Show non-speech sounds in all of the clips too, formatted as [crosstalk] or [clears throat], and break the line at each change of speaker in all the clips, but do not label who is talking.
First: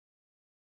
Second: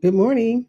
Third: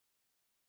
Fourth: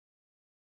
Good morning.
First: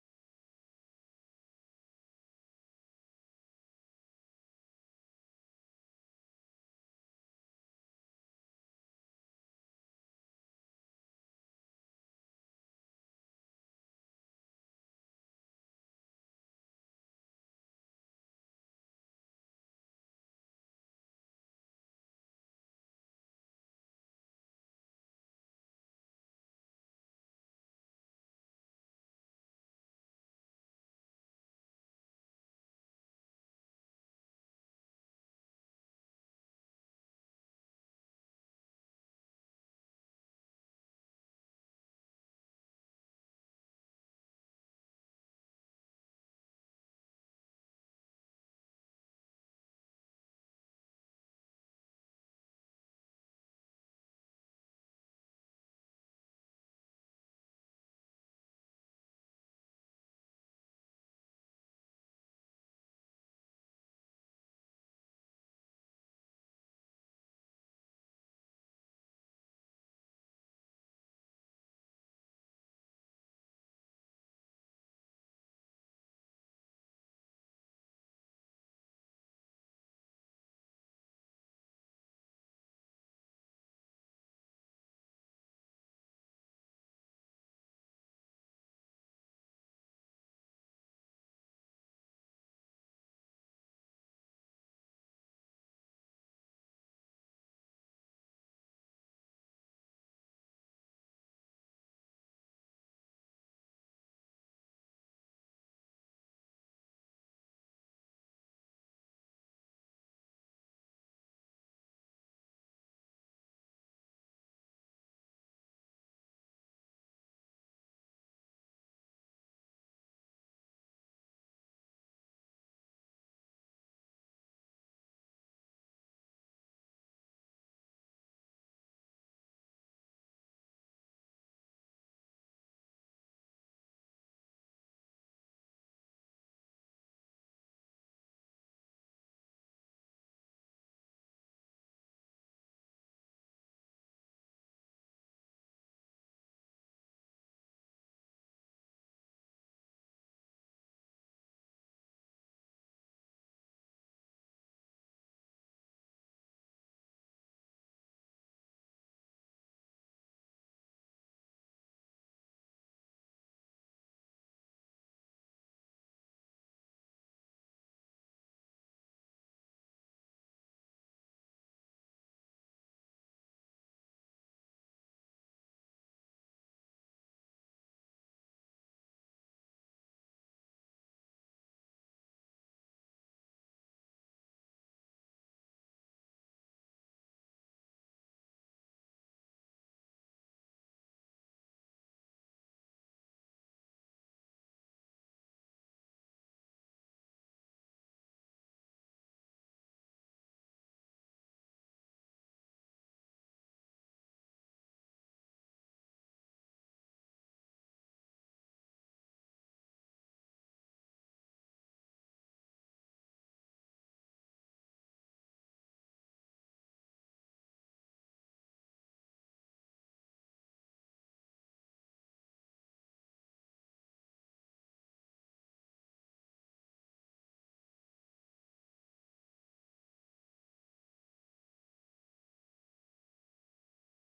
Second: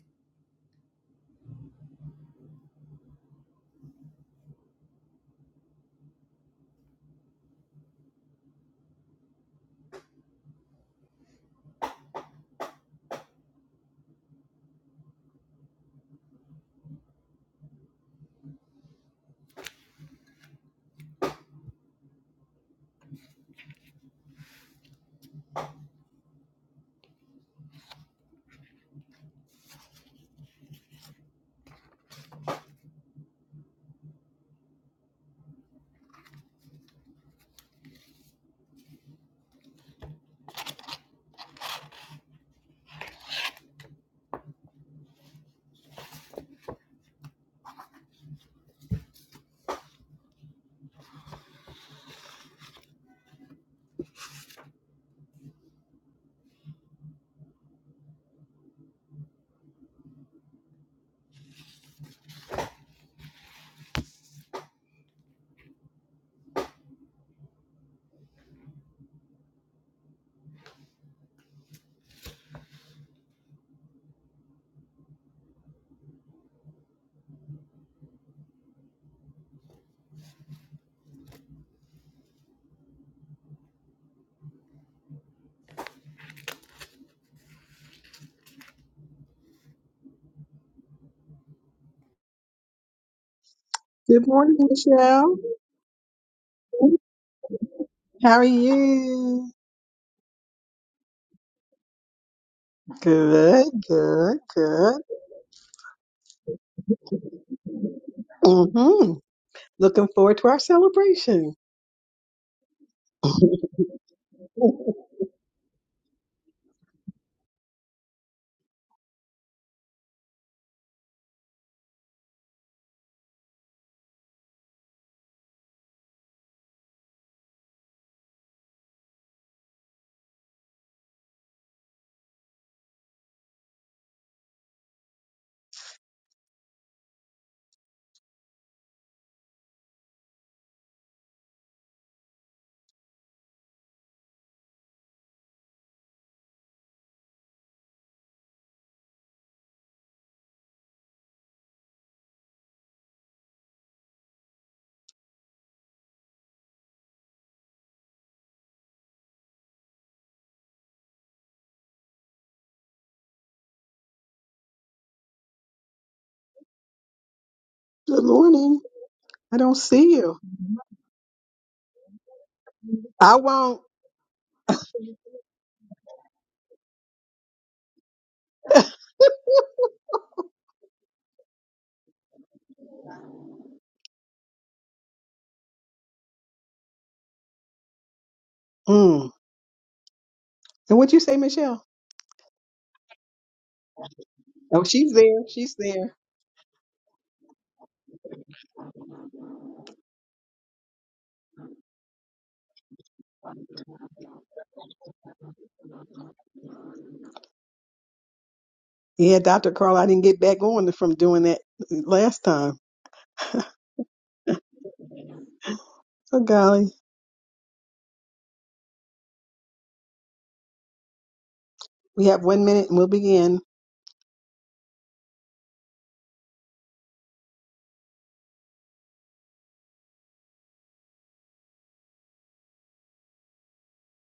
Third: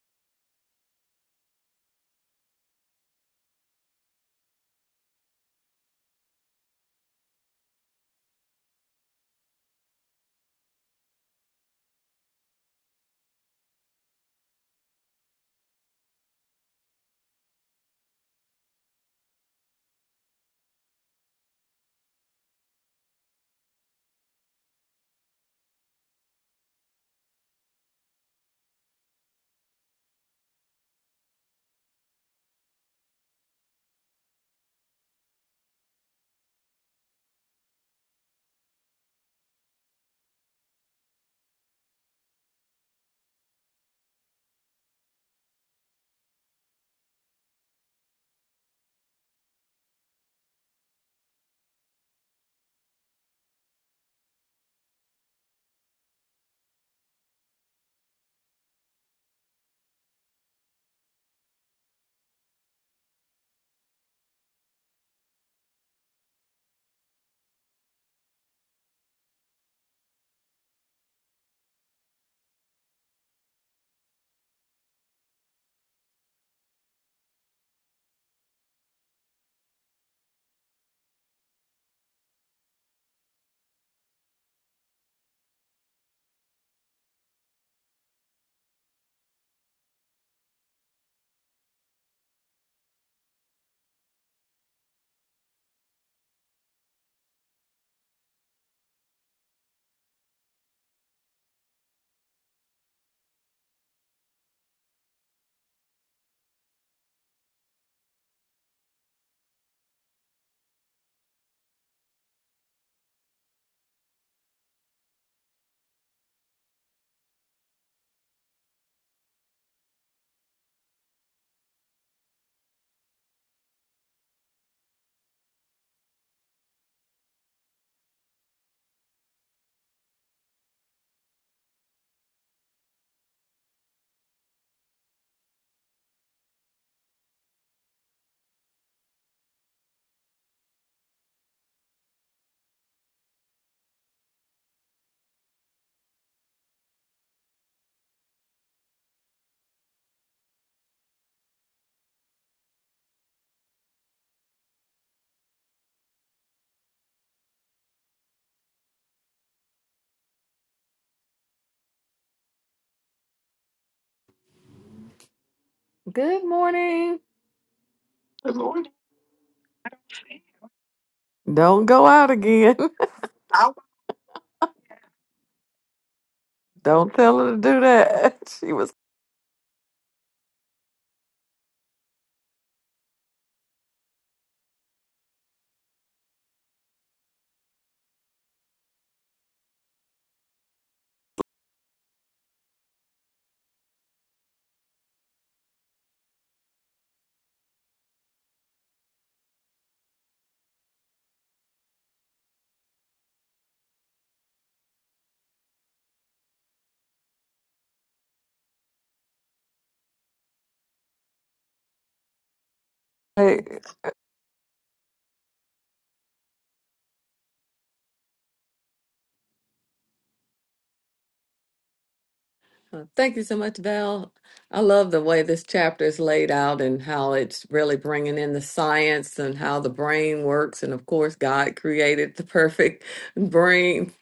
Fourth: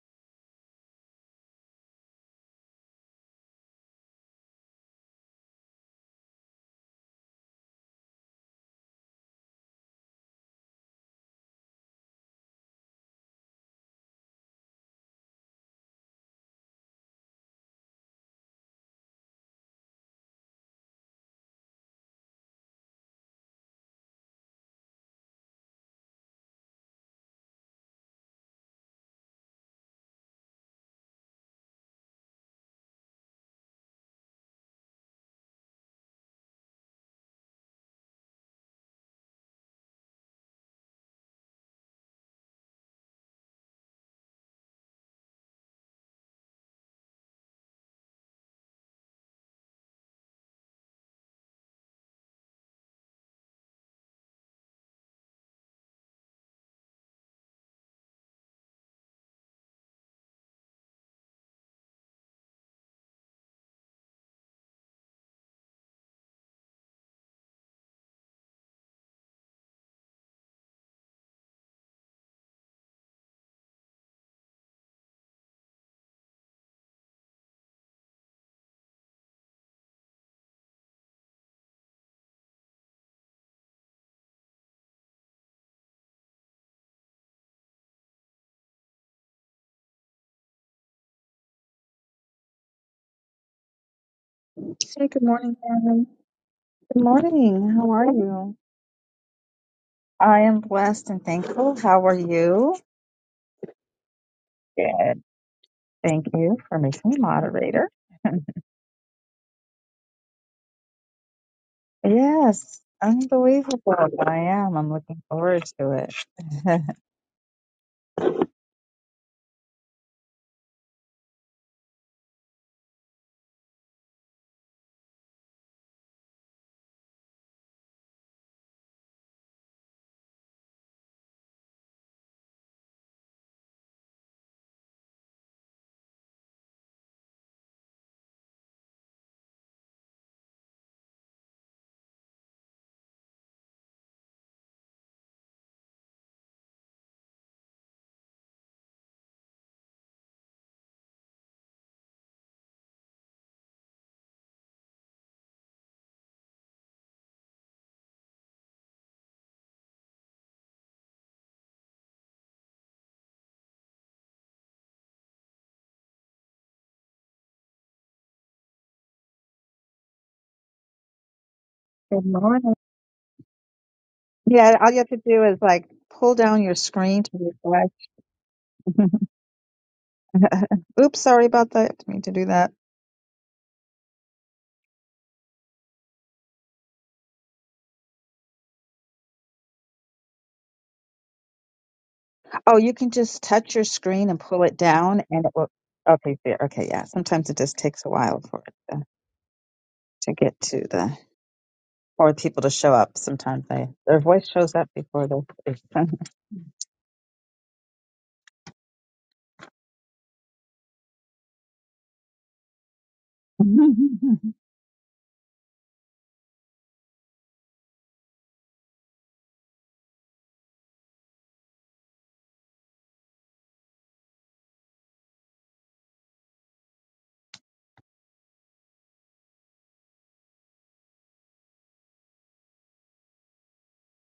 Good morning,
Hey, good
Michelle.
morning, Aaron. Good morning. How are
How are
you?
you?
I am blessed and thankful. How are you?
Good, good, good.
Good. Thank you for making me moderator. [laughs]
hmm Looking forward to our celebration.
Yes,
[laughs] good
unbelievable. I am. I'm looking forward to it. [laughs] Good
Good morning. Good
morning.
morning.
I don't see you.
Don't go out
morning.
again.
I
[laughs]
won't.
Yeah, all you have to do is like pull down your
Don't
screen to
tell her to do
refresh.
that. [laughs] She was
[laughs] Oops, sorry about that. I didn't mean to do that.
Mm. And what'd you say, Michelle?
Oh, you can just touch your screen and pull it
Oh, she's
down,
there.
and it will.
She's there.
Okay, there. Okay, yeah. Sometimes it just takes a while for it to, to get to the for people to show up. Sometimes they their voice shows up before their face. [laughs]
Yeah, Dr. Carl, I didn't get back on from doing that last time.
like,
Oh, golly. We have one minute and
Uh,
we'll
Thank you so
begin.
much, Val. I love the way this chapter is laid out and how it's really bringing in the science and how the brain works. And of course, God created the perfect [laughs] brain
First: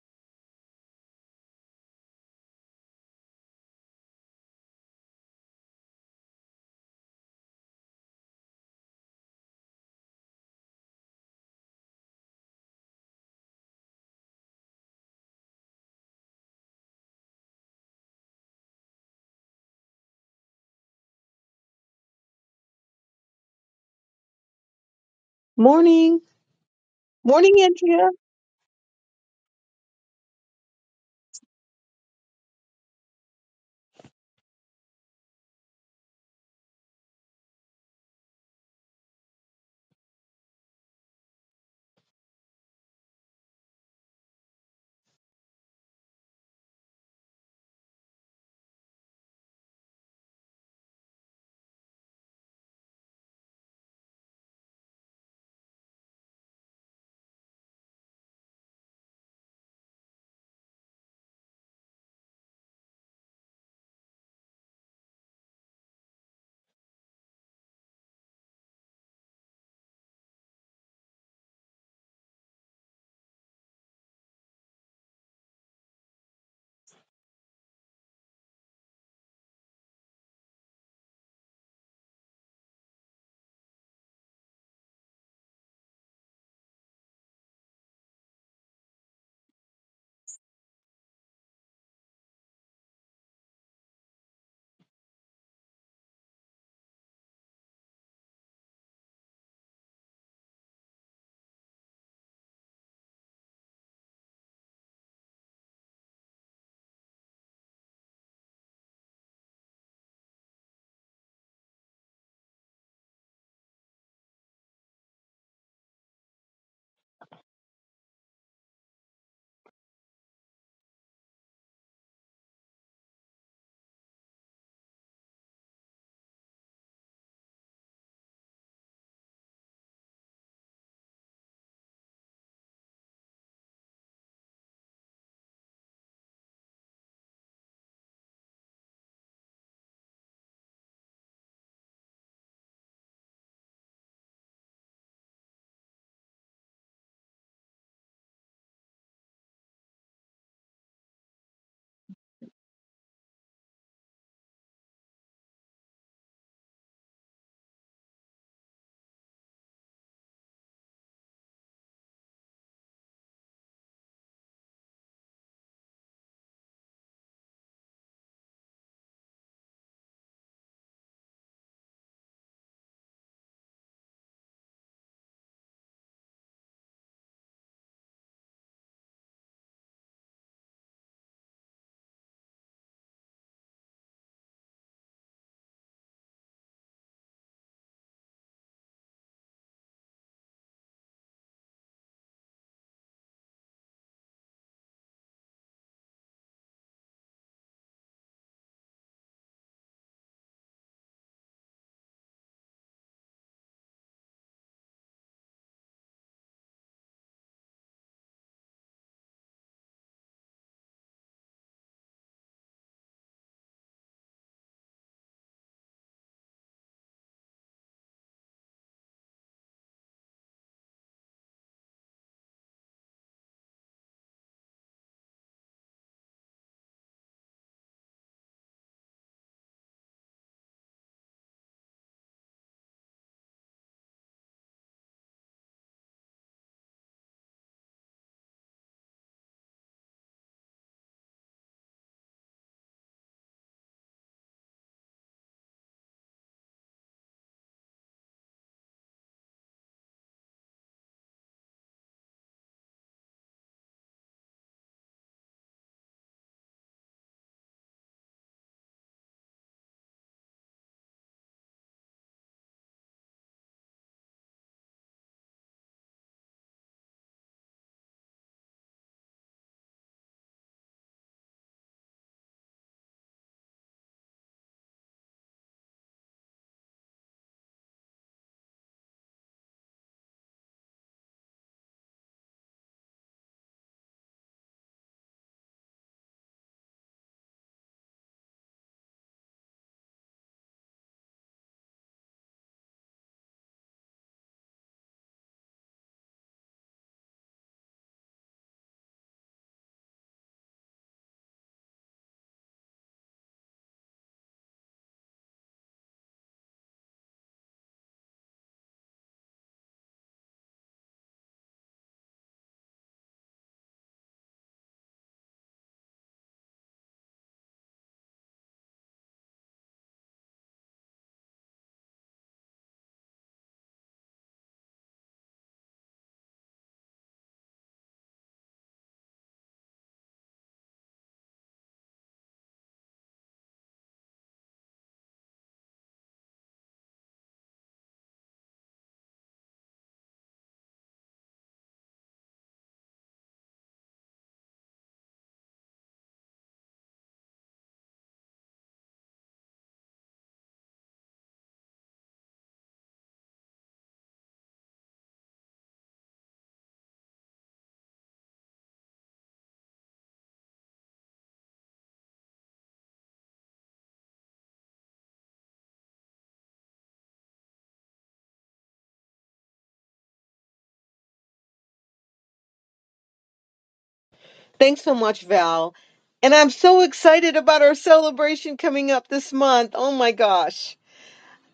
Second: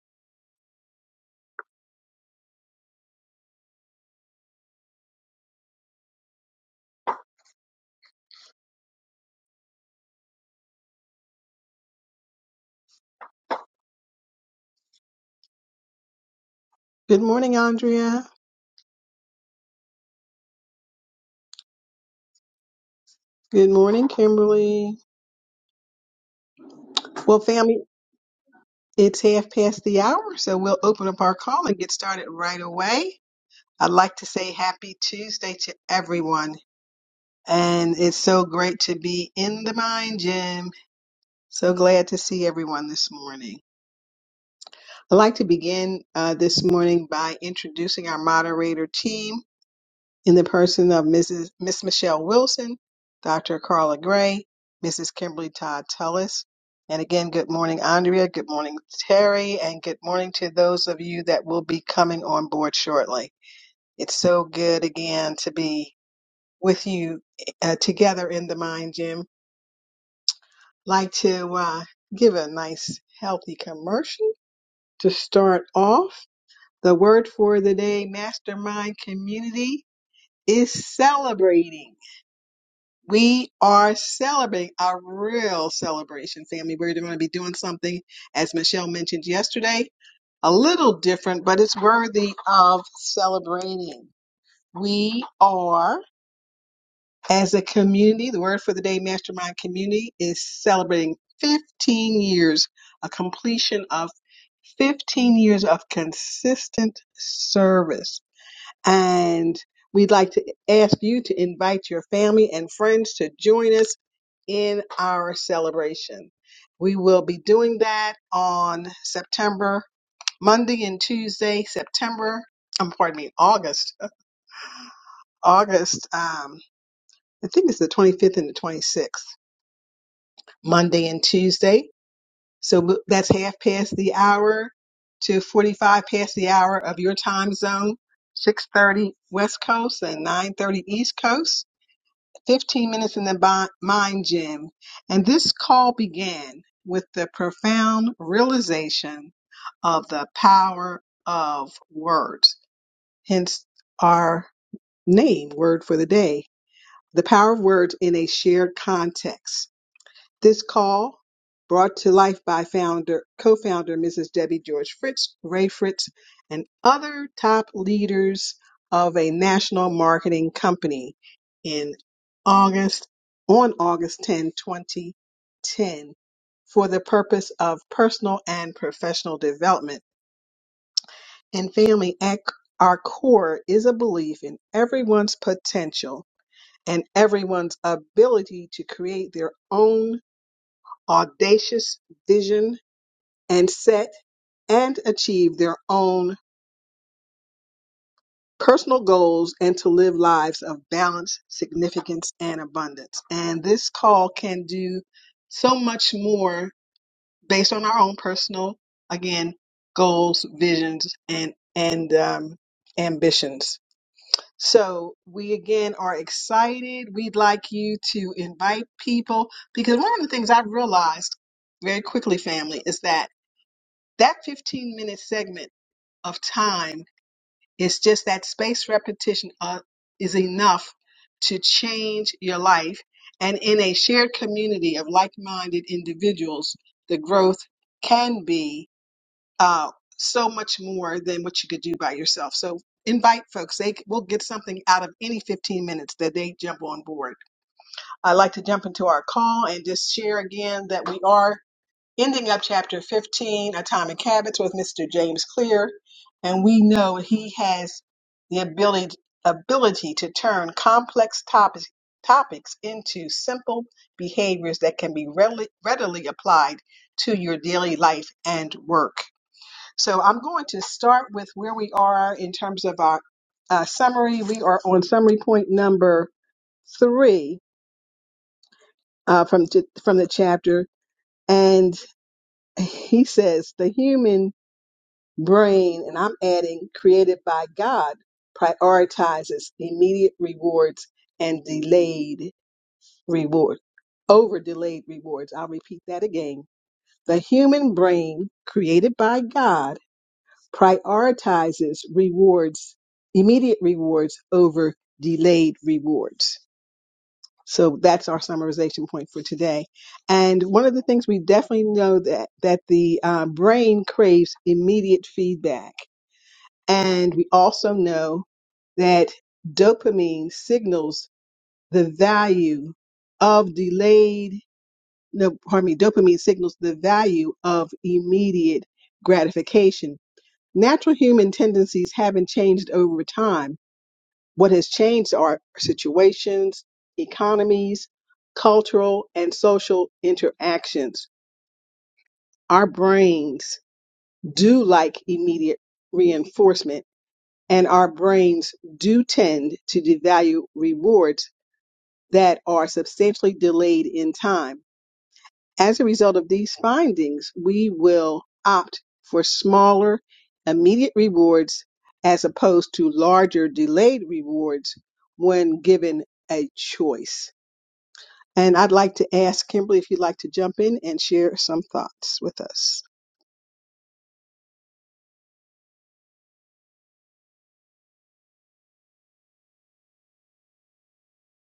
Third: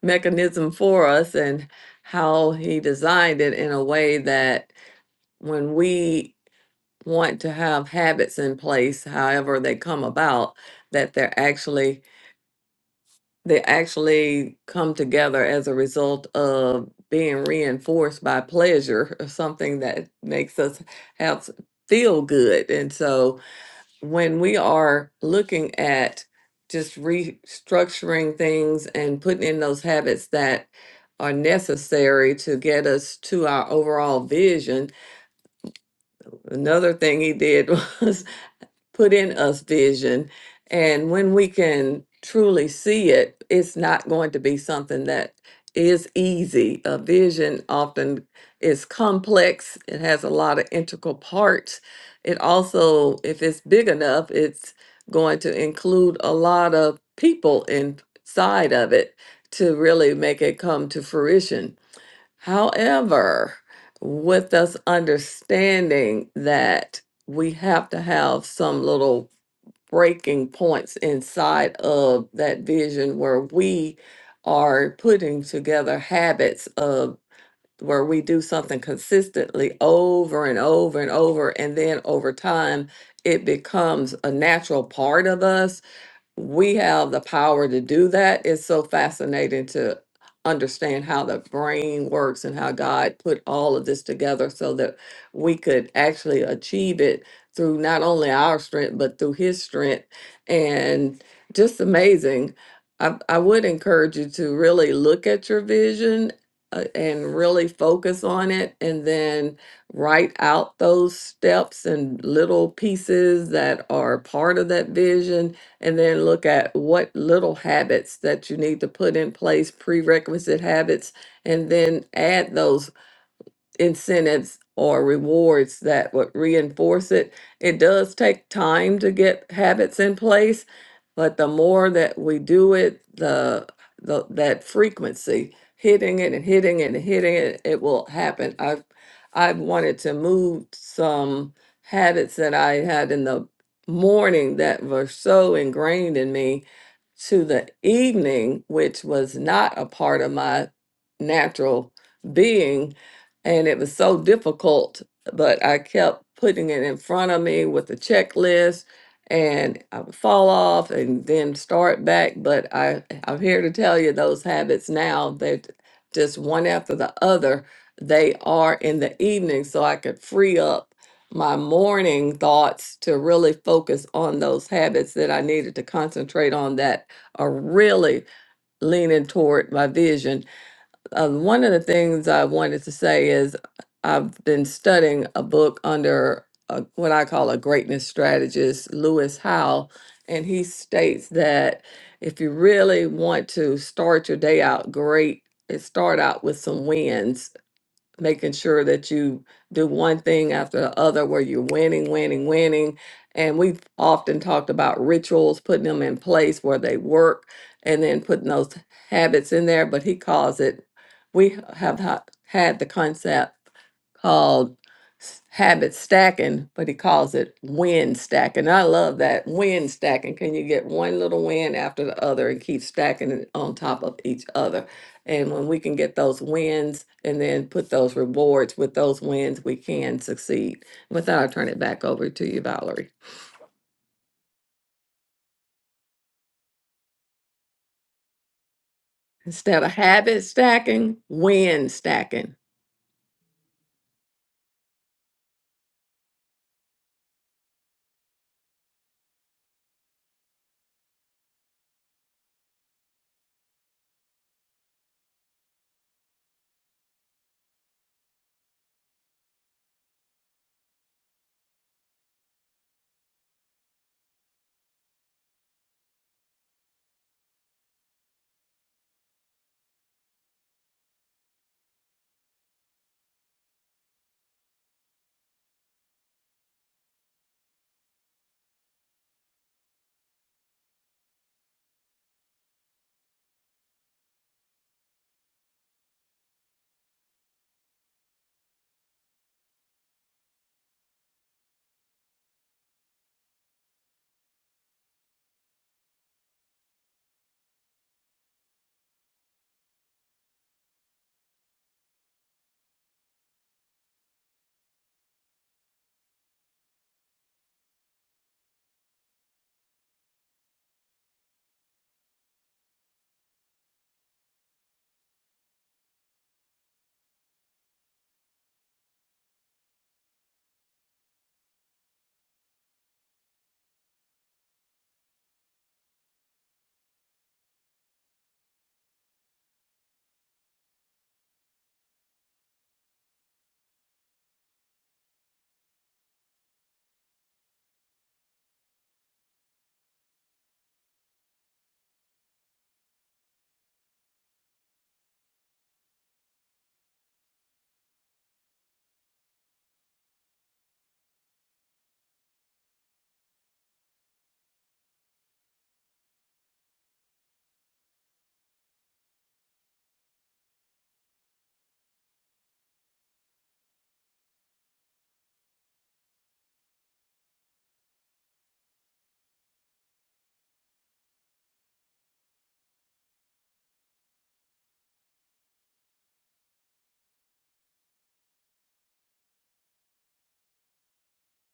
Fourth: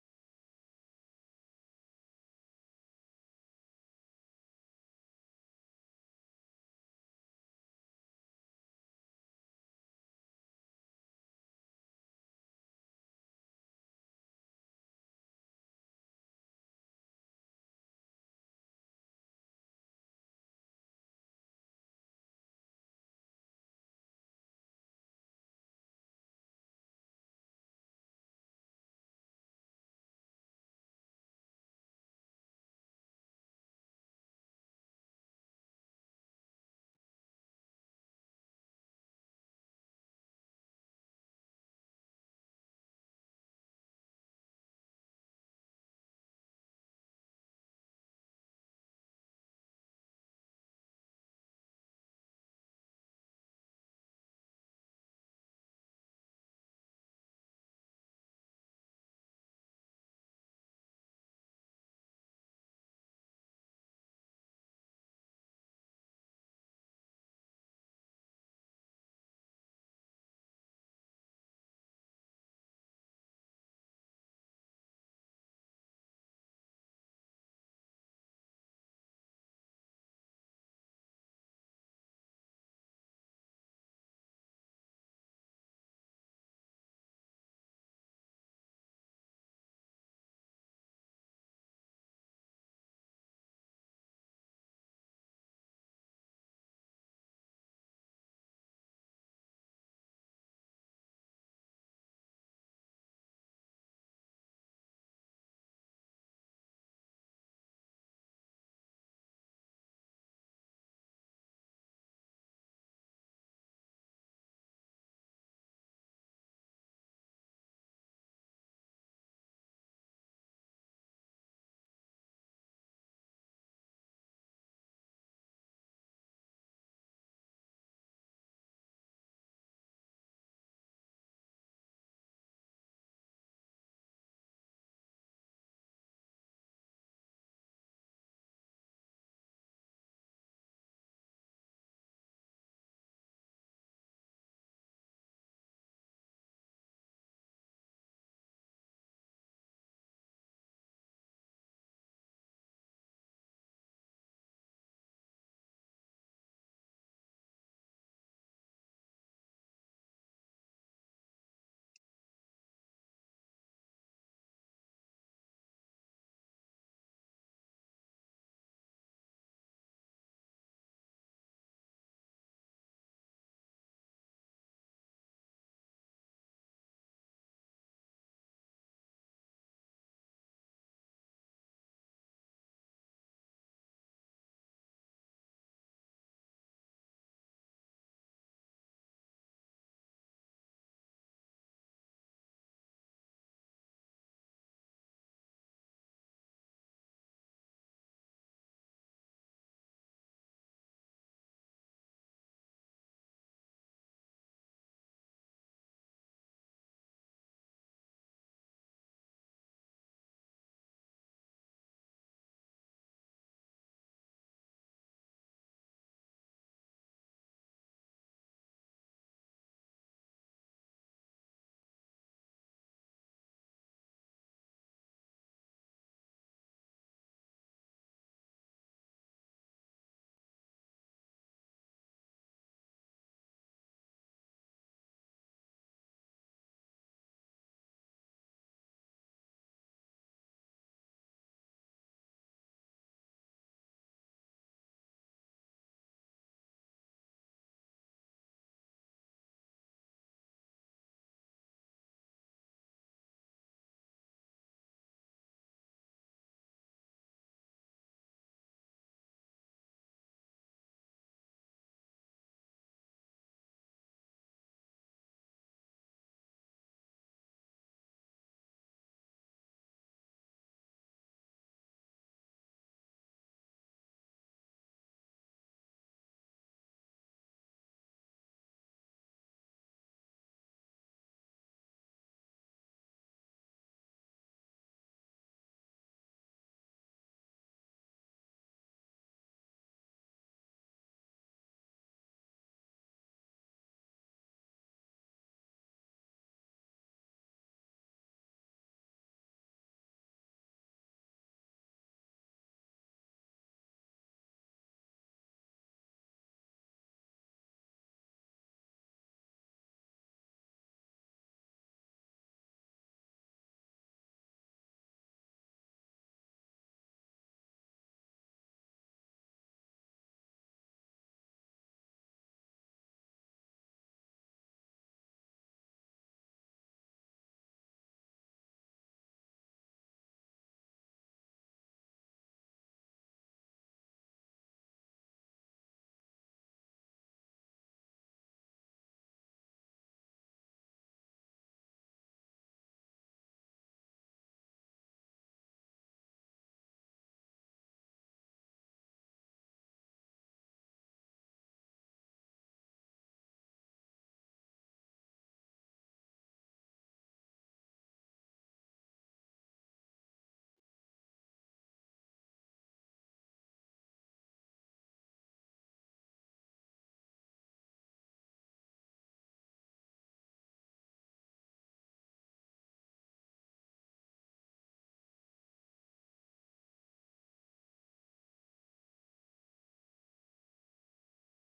mechanism for us and how He designed it in a way that when we want to have habits in place, however they come about, that they're actually they actually come together as a result of
Good
being
morning,
reinforced
Andrea.
by pleasure or something that makes us have feel good. And so
Good morning,
when we
Kimberly.
are looking
Morning.
at just
Well,
Morning,
family,
Andrea.
restructuring things and
it's
putting
half
in those
past the
habits
hour, so
that
we'll open up
are
our call and get started
necessary to
right
get us
away.
to our
I'd like
overall
to say
vision.
happy Tuesday to everyone.
Another thing he did
And it's
was [laughs]
so great to
put
be
in us
in the mind
vision.
gym.
And when we
So
can
glad to see
truly
everyone
see
this
it,
morning.
it's not going to be something
I'd
that
like to begin
is
uh, this
easy. A
morning by
vision
introducing our
often is
moderator team.
complex, it has a
in the
lot of
person of
integral
Mrs.
parts.
Miss Michelle
It
Wilson,
also, if
Dr.
it's big
Carla
enough,
Gray,
it's
Mrs.
going
Kimberly
to
Todd
include a
Tullis.
lot of
And again, good
people
morning, Andrea. Good
inside
morning,
of it
Terry.
to
And good
really
morning
make
to
it
those
come
of
to
you that will
fruition.
be coming on board shortly.
However,
It's so
with us
good again to be
understanding
with
that
you
we
uh,
have to
together
have
in the
some
mind gym.
little breaking points
Like to
inside
uh,
of
give a
that
nice,
vision where
healthy
we
commercial
are
to
putting
start
together
off.
habits
The
of
word for the
where
day,
we do something
Mastermind
consistently
Community,
over and
is
over and over, and
celebrating.
then over time it
We are
becomes a
celebrating
natural
a
part of
real
us
celebration,
we
family. We're
have
going to
the
be doing
power to
something,
do that.
as
It's so
Michelle mentioned
fascinating
yesterday,
to
a little
understand how the
different, but it's
brain
worthy
works and how
of
God put all of this
celebrating.
together so that
We
we could
are,
actually achieve it
as a
through not only
community, the
our
word for the
strength,
day,
but through
Mastermind
His strength.
Community, is celebrating
And just
15
amazing.
years, a
I, I would
completion of
encourage you to really look
15
at your
years of
vision uh,
consistent
and really
service.
focus on it and
And
then
we'd like
write
to
out
ask
those
you to
steps
invite your
and
family
little
and friends to
pieces
join
that
us
are part of
in
that
our
vision and then
celebration.
look at
We
what
will be
little
doing that
habits that you need
on
to put in place,
September,
prerequisite
Monday and
habits,
Tuesday,
and then
September,
add those
um, pardon me, August,
incentives or rewards
August,
that would
um,
reinforce it.
I think
It
it's the
does
25th
take
and the
time
26th,
to get habits in place,
Monday and
but the
Tuesday.
more that we do
So
it,
that's half
the,
past the
the that
hour to
frequency,
45
hitting it
past
and
the
hitting
hour
it
of
and
your
hitting
time
it, it
zone,
will happen. I've
6.30
I've
West
wanted
Coast
to
and
move
9.30 East
some
Coast
habits that I
15
had
minutes
in
in the
the
mind
morning
gym,
that were
and this
so
call
ingrained in
began
me
with the
to the
profound
evening, which
realization
was not a
of
part
the
of my
power of
natural
words,
being
hence
and it was so
our
difficult
name,
but i
Word for the
kept
Day,
putting it in
the
front of
power of
me with a
words in a shared
checklist
context.
and i would fall
This
off
call,
and then
brought
start
to
back
life by
but i
founder,
i'm here to tell
co-founder
you
Mrs.
those
Debbie
habits
George
now
Fritz,
they're
Ray Fritz,
just
and
one after the
other
other
top
they
leaders
are in
of
the
a
evening so
national
i could
marketing
free up
company
my
in
morning thoughts
August,
to really
on
focus
August
on
tenth,
those habits
twenty
that i needed to
10, 2010,
concentrate on
for the
that
purpose
are
of
really
personal and
leaning
professional
toward my
development.
vision uh, one of
And
the
family
things
at
I wanted to
our
say is
core is a
I've
belief in
been studying
everyone's
a book
potential
under a,
and
what I call a
everyone's
greatness
ability to
strategist,
create
Lewis
their
Howell,
own
and he states that
audacious
if you
vision
really want
and
to
set
start your day out
and
great,
achieve their
it start
own
out with some wins making sure
personal
that you
goals and
do
to live
one thing
lives of
after the other where
balance,
you're winning,
significance,
winning,
and
winning.
abundance.
And
And
we've
this call
often
can
talked
do
about rituals,
so
putting them
much
in place
more
where they work
based on our
and
own
then putting
personal,
those habits
again,
in there. But he
goals,
calls it,
visions, and
we have
and
ha-
um,
had the concept
ambitions.
called
So
s-
we
habit
again are
stacking, but he
excited.
calls
We'd
it
like you
win
to
stacking. I
invite
love that
people
win
because one of the
stacking.
things
Can you
I've
get one
realized
little win
very
after the
quickly,
other and keep
family, is that
stacking it on top of
that
each other?
15 minute
And when
segment
we can get
of
those
time
wins and then put
is
those
just that
rewards
space
with those
repetition
wins, we
uh,
can
is
succeed.
enough
With that, I'll
to
turn it back over
change
to
your
you,
life
Valerie.
and in a shared community of like-minded individuals the growth can be
Instead
uh,
of habit
so much
stacking,
more than what you could
win
do by
stacking.
yourself so invite folks they will get something out of any 15 minutes that they jump on board i'd like to jump into our call and just share again that we are ending up chapter 15, Atomic Habits, with Mr. James Clear. And we know he has the ability, ability to turn complex topics, topics into simple behaviors that can be readily, readily applied to your daily life and work. So I'm going to start with where we are in terms of our uh, summary. We are on summary point number three uh, from, t- from the chapter. And he says the human brain, and I'm adding created by God, prioritizes immediate rewards and delayed reward over delayed rewards. I'll repeat that again. The human brain created by God prioritizes rewards, immediate rewards over delayed rewards. So that's our summarization point for today. And one of the things we definitely know that that the uh, brain craves immediate feedback and we also know that dopamine signals the value of delayed, no, pardon me, dopamine signals the value of immediate gratification. Natural human tendencies haven't changed over time. What has changed are situations, economies, cultural, and social interactions. Our brains do like immediate reinforcement and our brains do tend to devalue rewards that are substantially delayed in time. As a result of these findings, we will opt for smaller, immediate rewards as opposed to larger, delayed rewards when given a choice. And I'd like to ask Kimberly if you'd like to jump in and share some thoughts with us.
Thanks so much, Val. And I'm so excited about our celebration coming up this month. Oh my gosh.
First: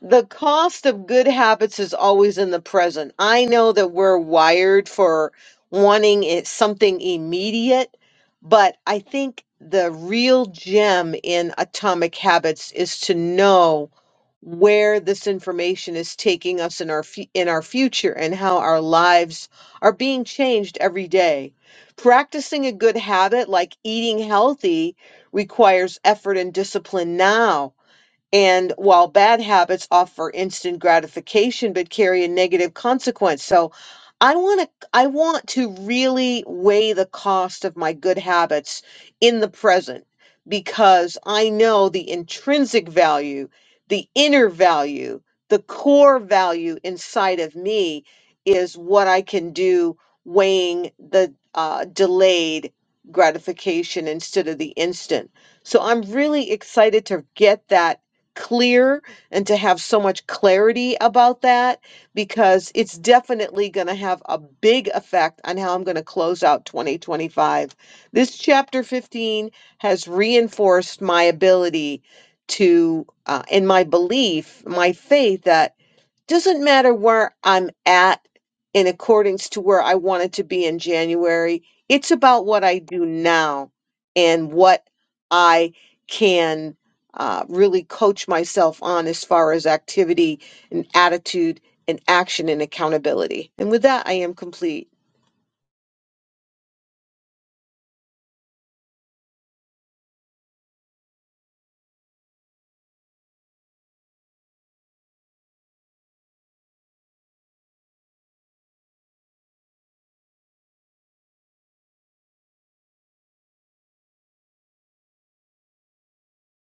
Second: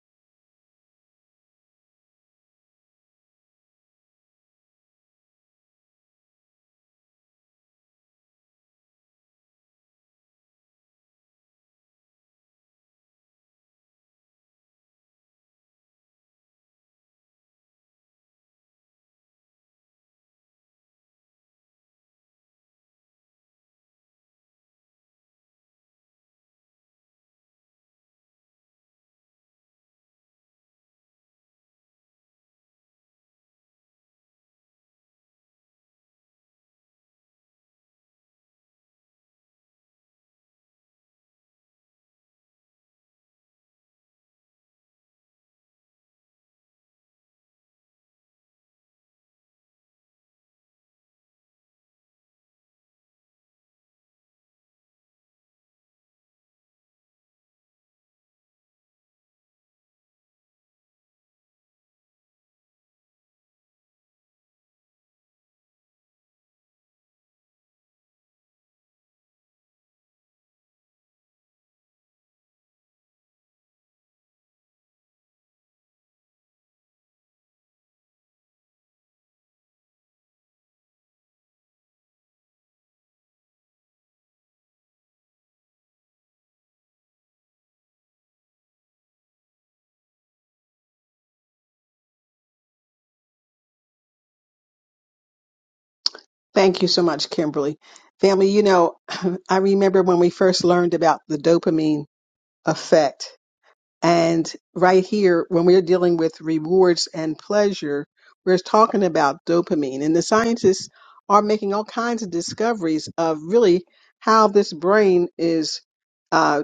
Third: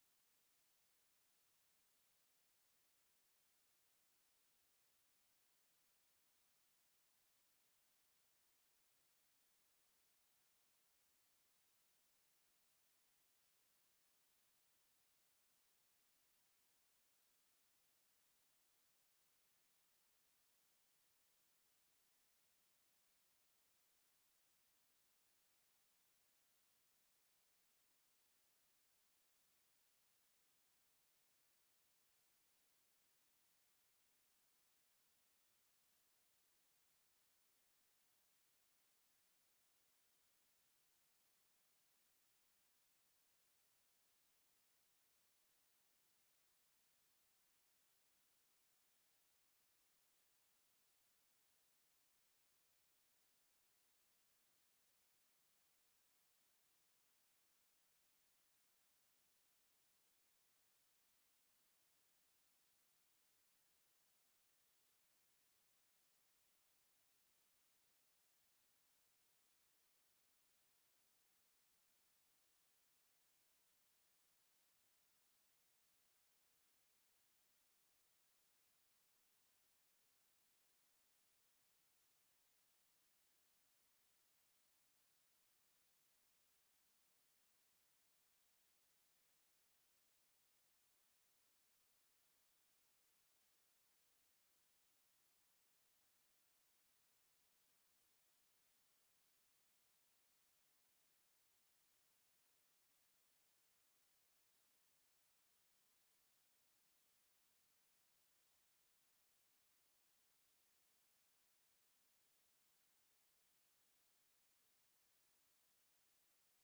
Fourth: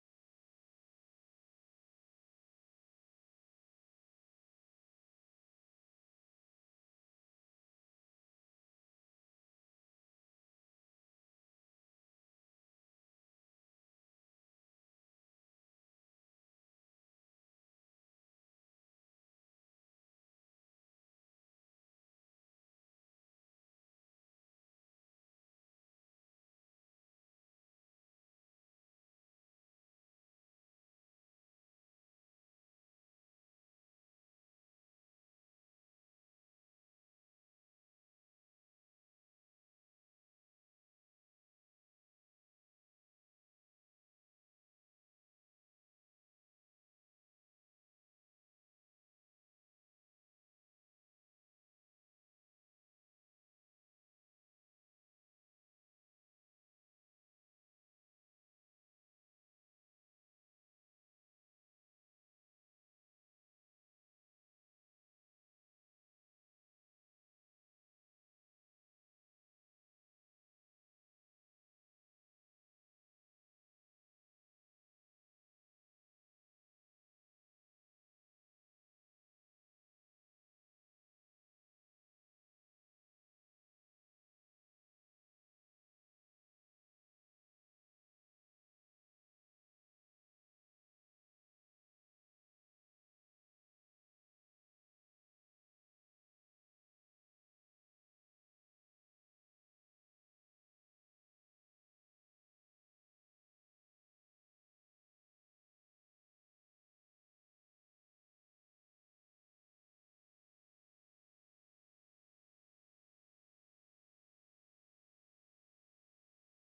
the cost of good habits is always in the present. I know that we're wired for wanting it something immediate, but I think the real gem in atomic habits is to know where this information is taking us in our fu- in our future and how our lives are being changed every day. Practicing a good habit like eating healthy requires effort and discipline now and while bad habits offer instant gratification but carry a negative consequence. So I want to I want to really weigh the cost of my good habits in the present because I know the intrinsic value, the inner value, the core value inside of me is what I can do weighing the uh, delayed gratification instead of the instant. So I'm really excited to get that clear and to have so much clarity about that because it's definitely going to have a big effect on how I'm going to close out 2025. This chapter 15 has reinforced my ability to, uh, and my belief, my faith that doesn't matter where I'm at in accordance to where I wanted to be in January. It's about what I do now and what I can uh, really coach myself on as far as activity and attitude and action and accountability. And with that, I am complete.
Thank you so much, Kimberly. Family, you know, [clears throat] I remember when we first learned about the dopamine effect. And right here, when we're dealing with rewards and pleasure, we're talking about dopamine. And the scientists are making all kinds of discoveries of really how this brain is uh,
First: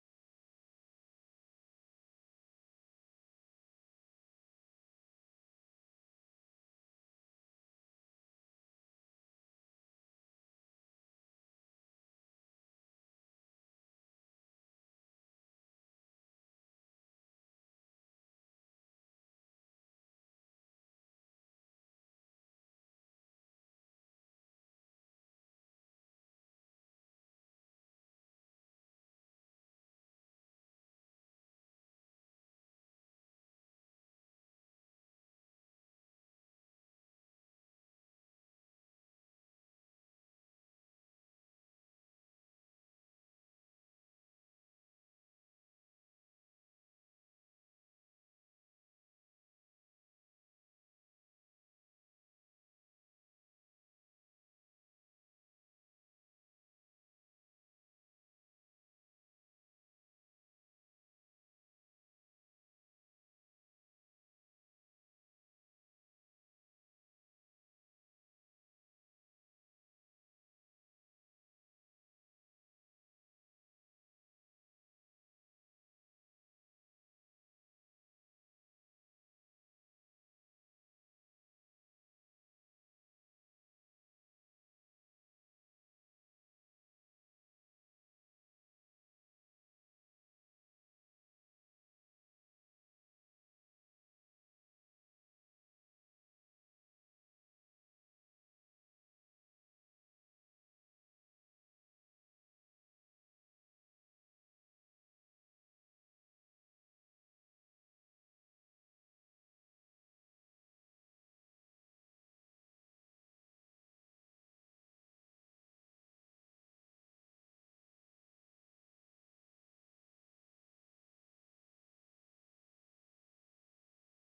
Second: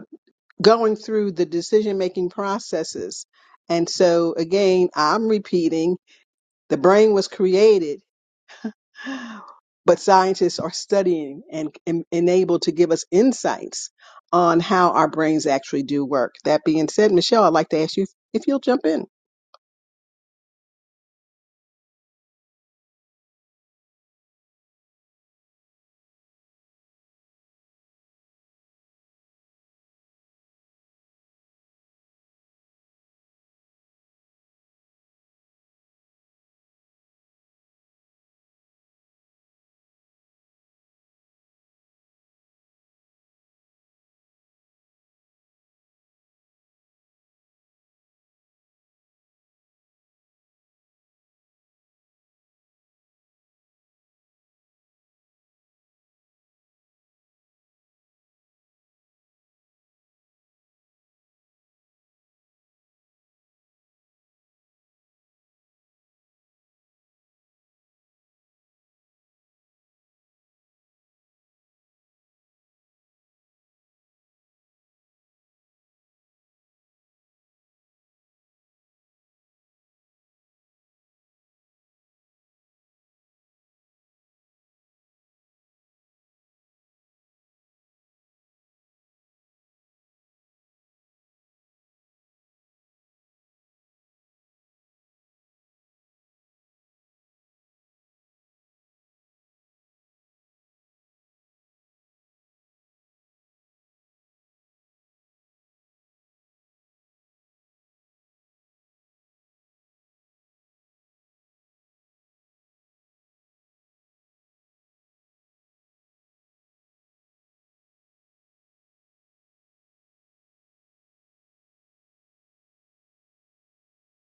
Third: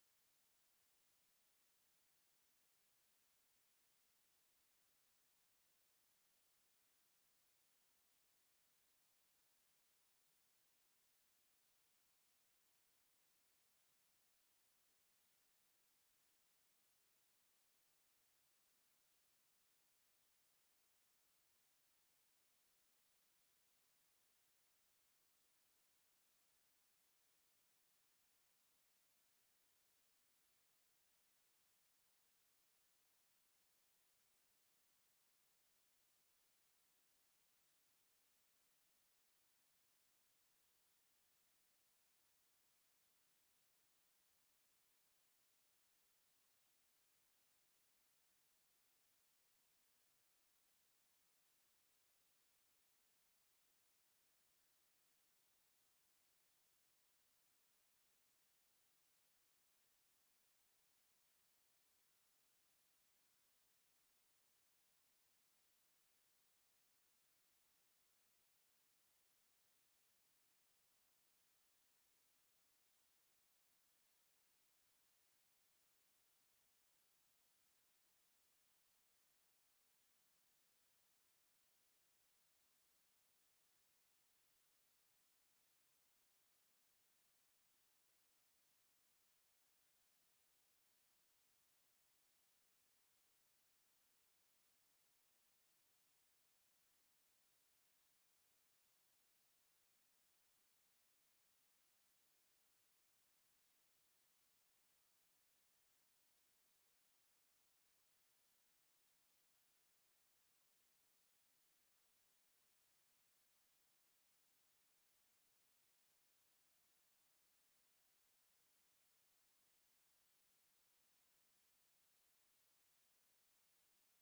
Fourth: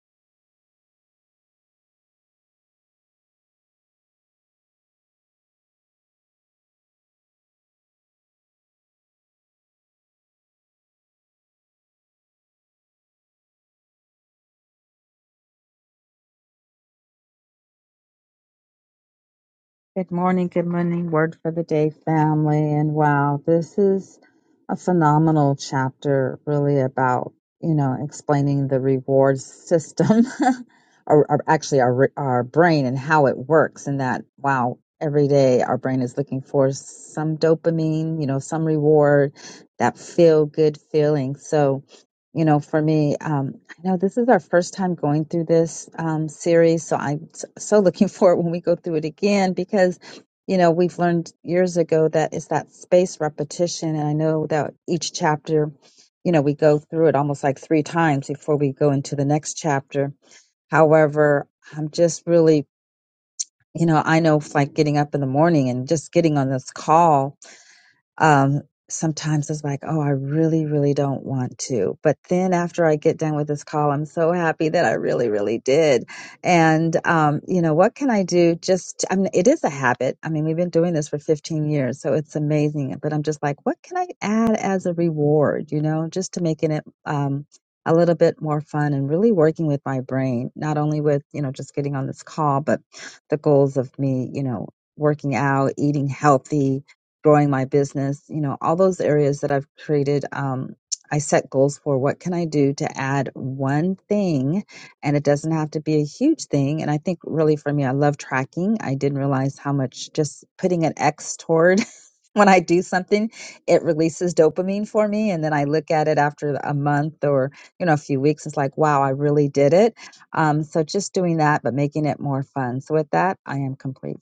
going through the decision making processes. And so, again, I'm repeating the brain was created but scientists are studying and, and, and able to give us insights on how our brains actually do work. That being said, Michelle, I'd like to ask you if if you'll jump in.
good morning, good morning, word for the day, family, and wow, this is a phenomenal chapter, really about you know explaining the reward system, [laughs] or, or actually our re- our brain and how it works, and that wow. Every day, our brain is looking for some dopamine, you know, some reward, that feel good feeling. So, you know, for me, um, I know this is our first time going through this um, series, so I'm s- so looking [laughs] forward when we go through it again because, you know, we've learned years ago that it's that space repetition. And I know that each chapter, you know, we go through it almost like three times before we go into the next chapter. However, I'm just really, you know, I know it's like getting up in the morning and just getting on this call um, sometimes it's like, oh, I really, really don't want to. But then after I get done with this call, I'm so happy that I really, really did. And, um, you know, what can I do? Just, I mean, it is a habit. I mean, we've been doing this for 15 years, so it's amazing. But I'm just like, what can I add as a reward, you know, just to making it, um, a little bit more fun and really working with my brain, not only with, you know, just getting on this call, but the goals of me, you know, working out, eating healthy, growing my business, you know, all those areas that I've created, um, I set goals for what can I do to add one thing and it doesn't have to be a huge thing. And I think really for me, I love tracking. I didn't realize how much just putting an X toward [laughs] when I do something, it releases dopamine for me. And then I look at it after a month or, you know, a few weeks. It's like, wow, I really did it. Um, so just doing that, but making it more fun. So with that, I am complete.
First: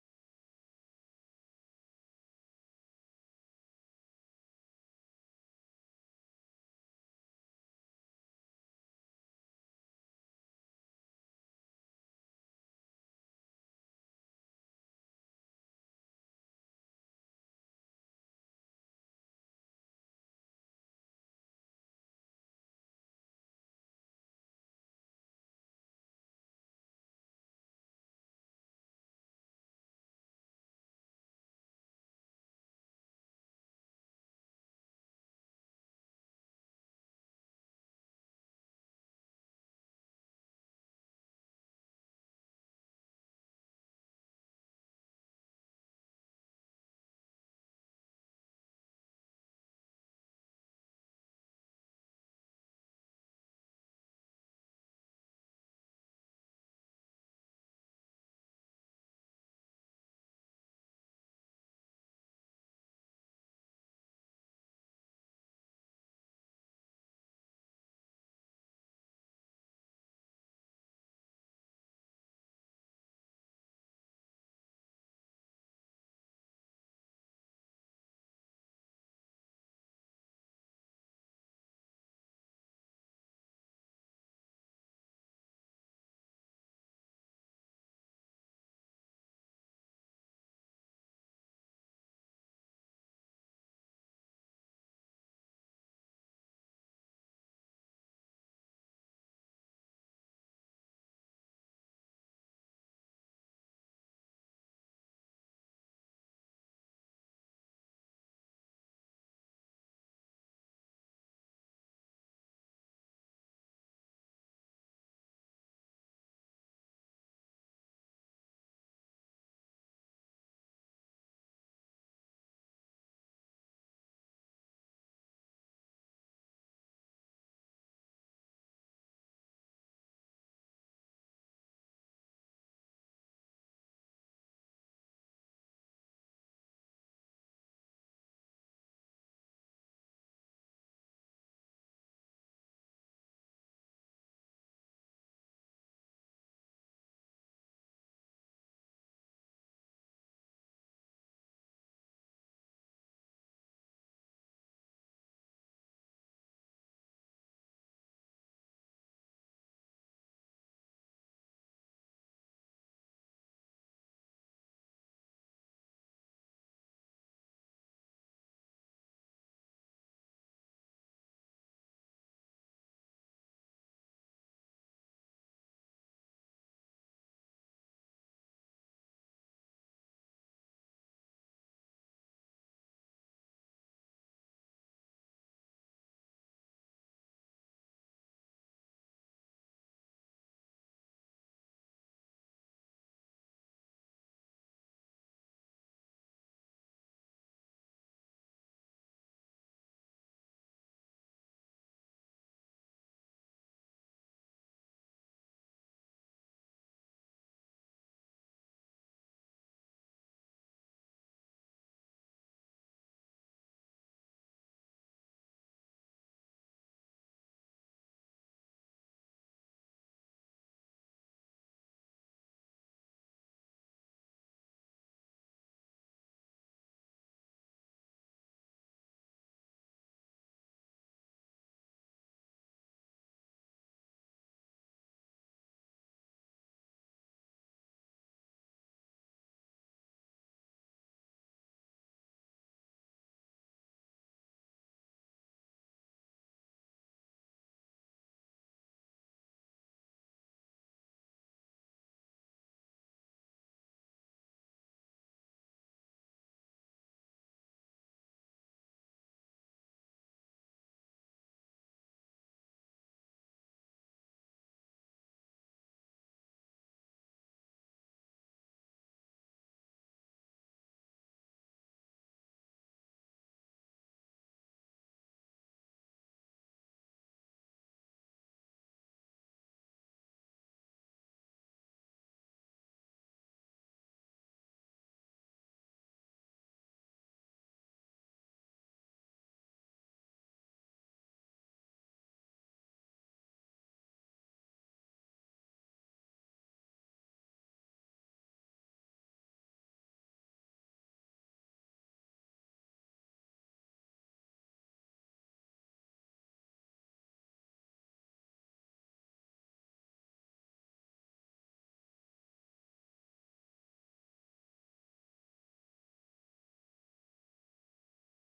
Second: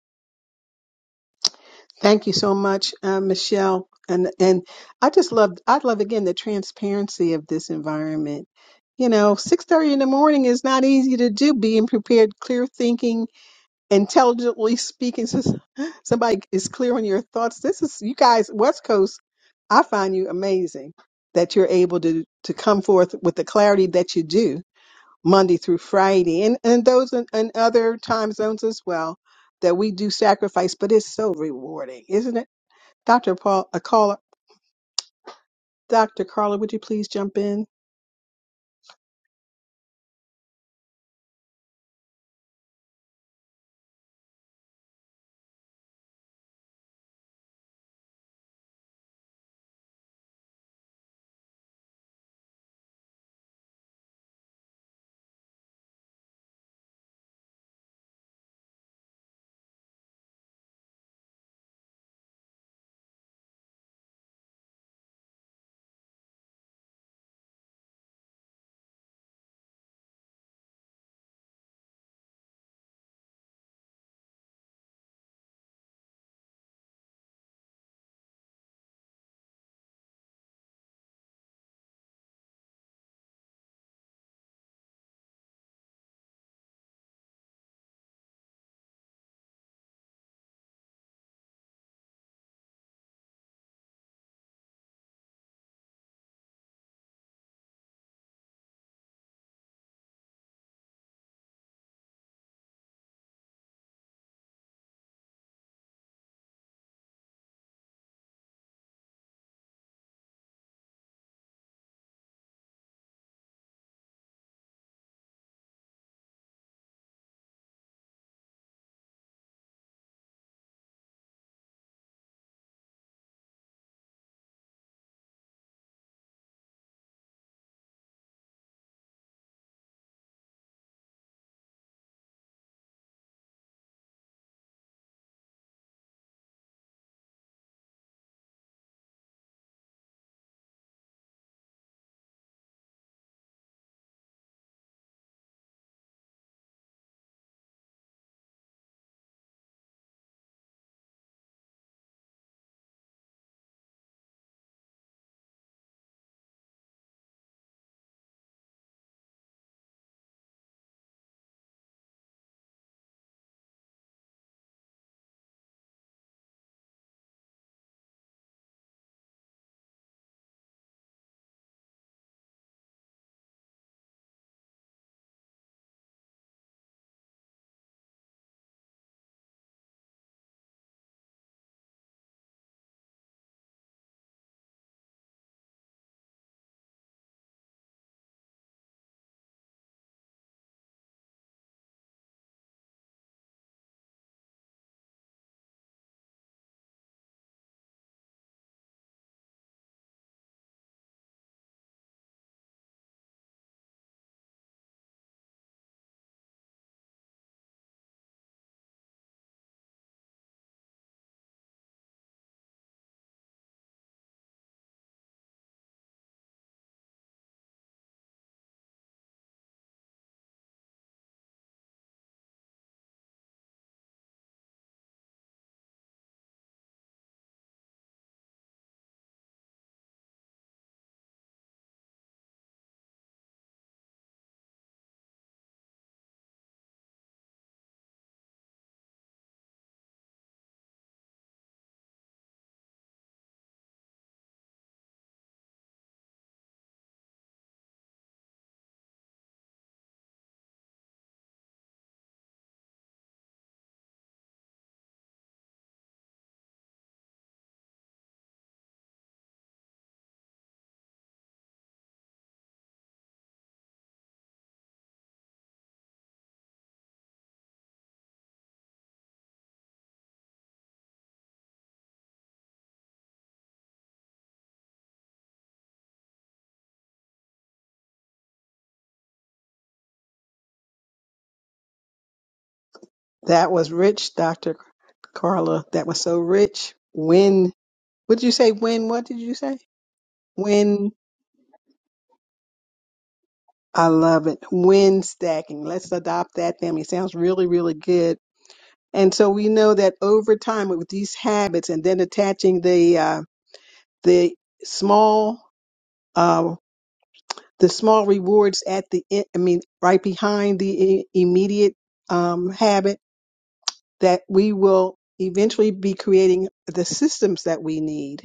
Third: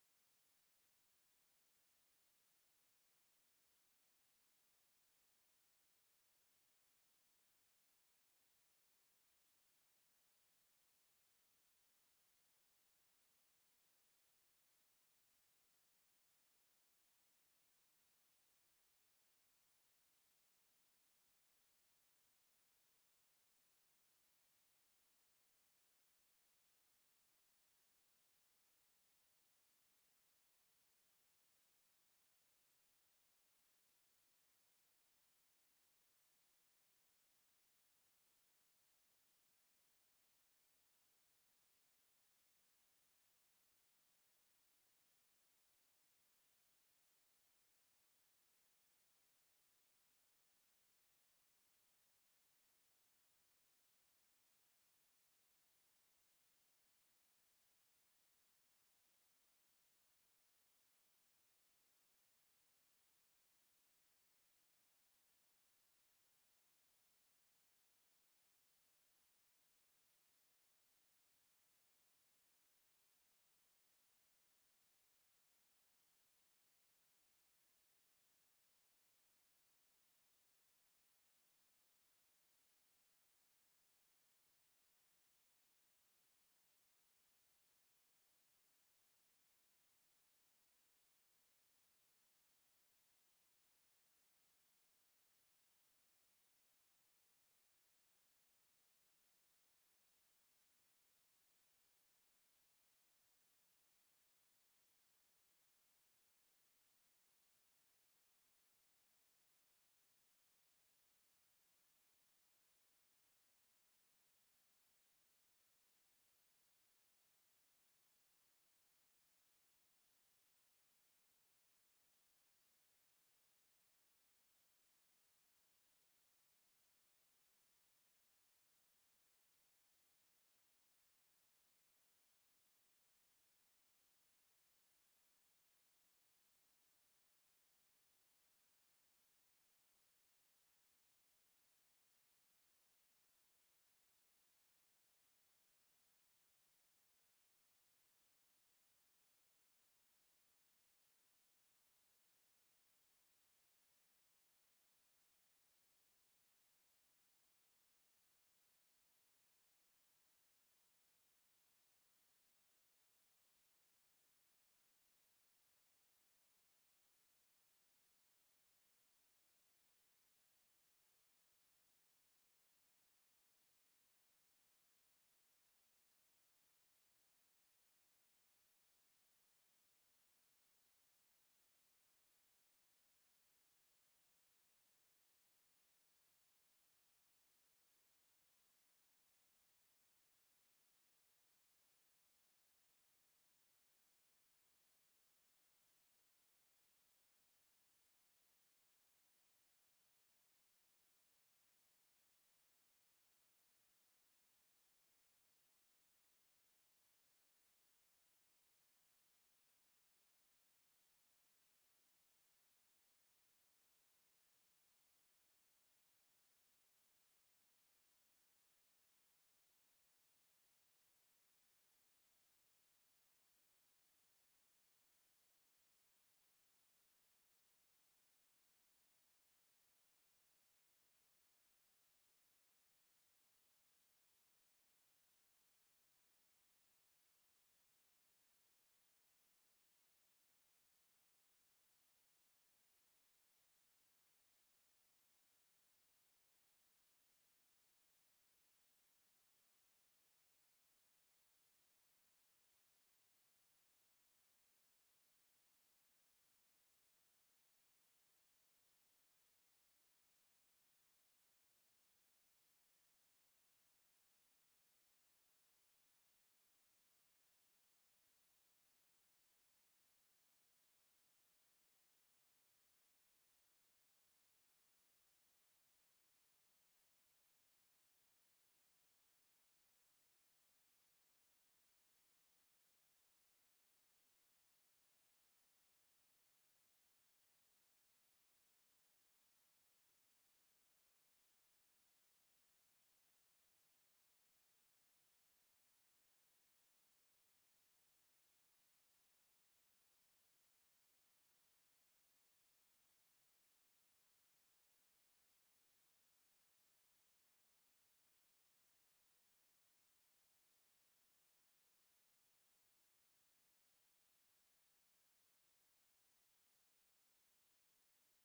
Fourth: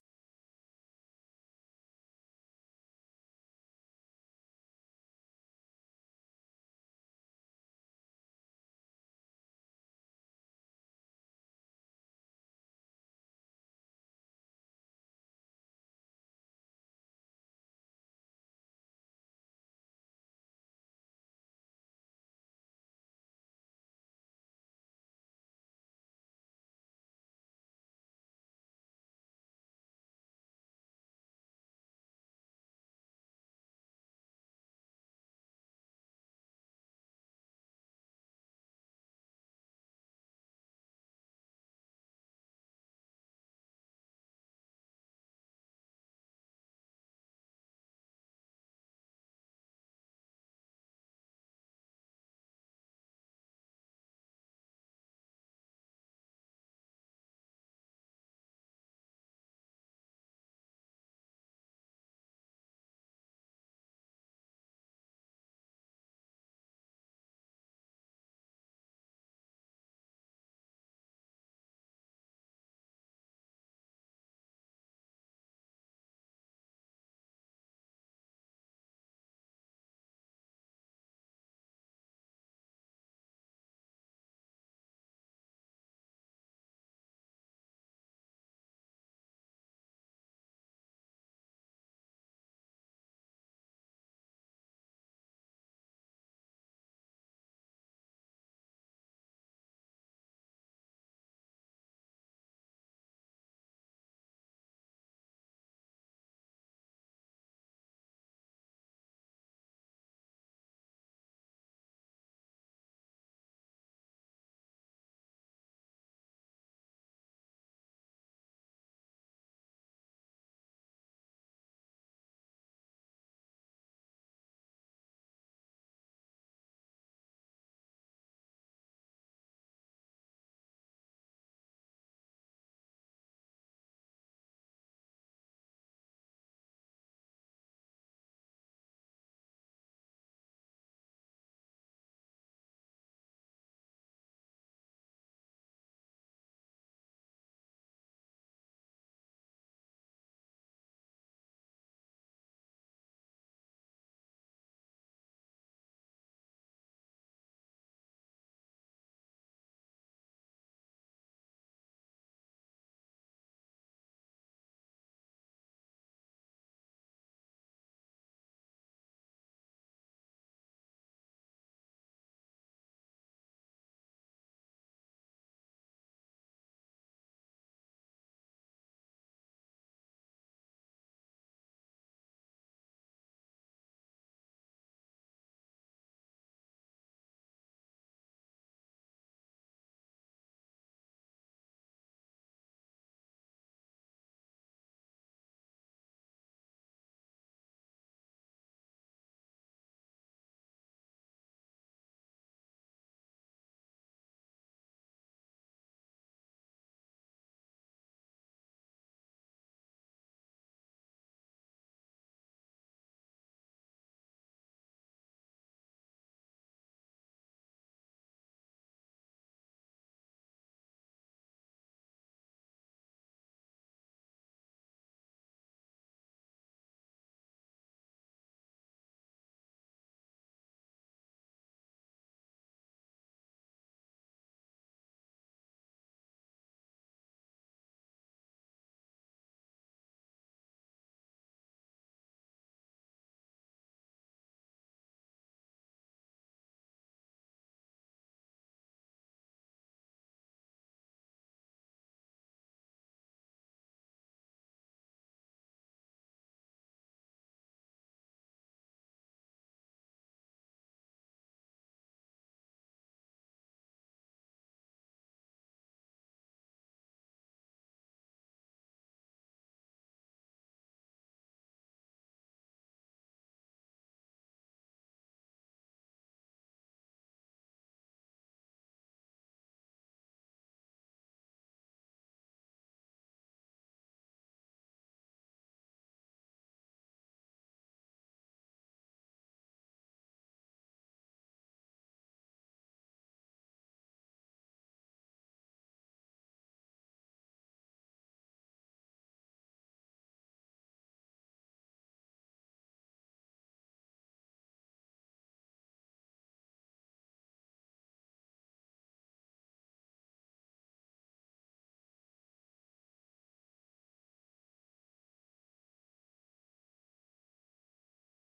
Thank you so much, uh, Michelle. And and I just love I love again the transparency of this environment. You know, six thirty in the morning is not easy to do. Being prepared, clear thinking, intelligently speaking. Since somebody is clear on your thoughts, this is you guys, West Coast. I find you amazing that you're able to to come forth with the clarity that you do Monday through Friday, and and those in, in other time zones as well. That we do sacrifice, but it's so rewarding, isn't it, Doctor Paul? A caller, Doctor Carla, would you please jump in? That was rich, Dr. Carla. That was so rich. When, what did you say? When, what did you say? When, I love it. When stacking. Let's adopt that family. Sounds really, really good. And so we know that over time with these habits and then attaching the, uh, the small, uh, the small rewards at the, end, I mean, right behind the i- immediate, um, habit that we will eventually be creating the systems that we need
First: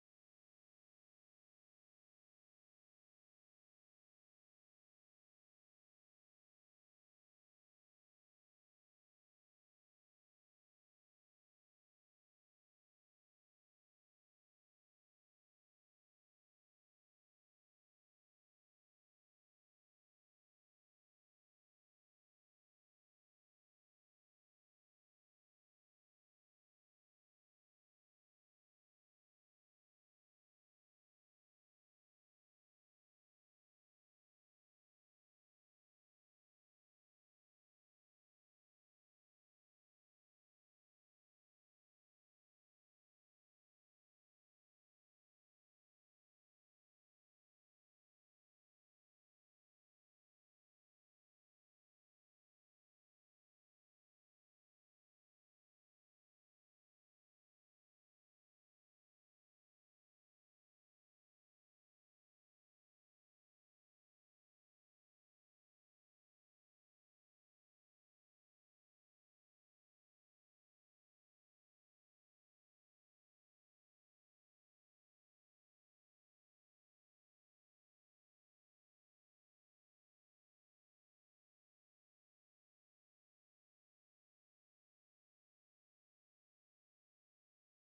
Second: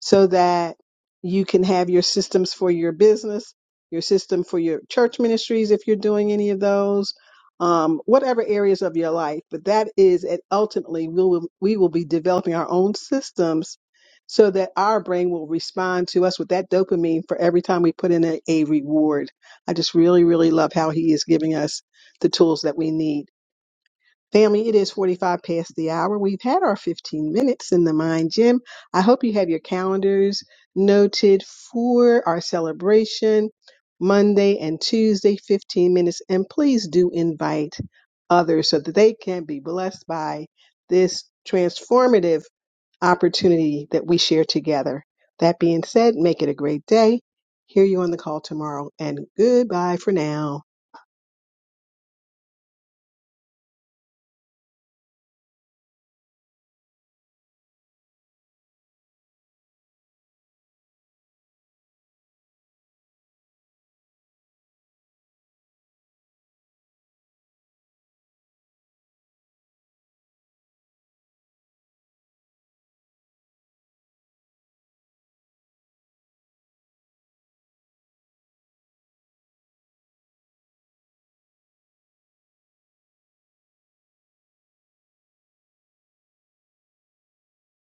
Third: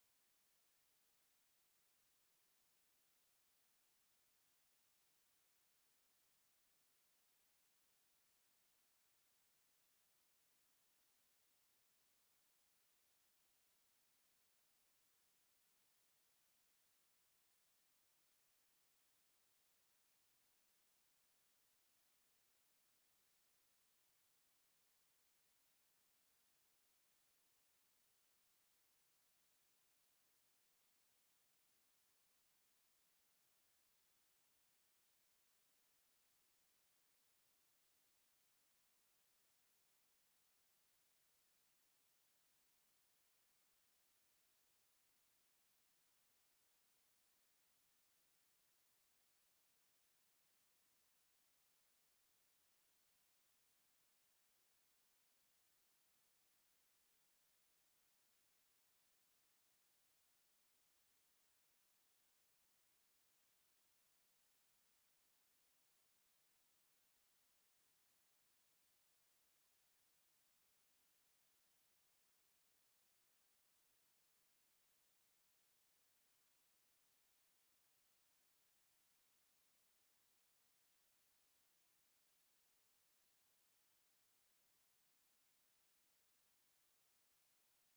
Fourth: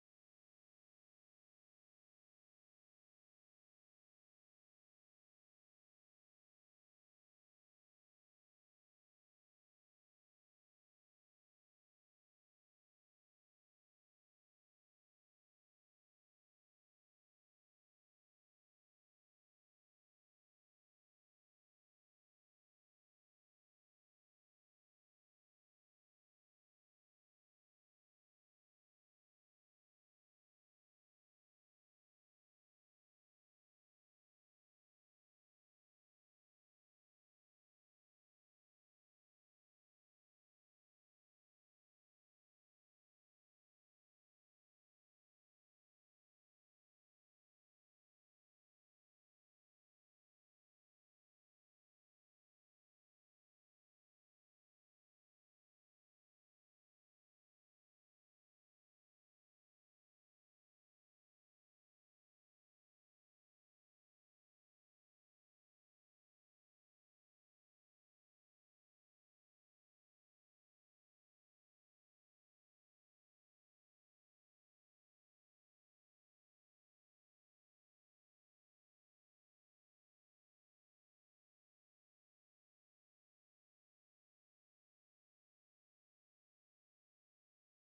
so that you can have your systems for your business, your system for your church ministries, if you're doing any of those, um, whatever areas of your life. But that is, and ultimately, we will we will be developing our own systems so that our brain will respond to us with that dopamine for every time we put in a, a reward. I just really, really love how he is giving us the tools that we need. Family, it is 45 past the hour. We've had our 15 minutes in the Mind Gym. I hope you have your calendars noted for our celebration Monday and Tuesday, 15 minutes. And please do invite others so that they can be blessed by this transformative opportunity that we share together. That being said, make it a great day. Hear you on the call tomorrow, and goodbye for now.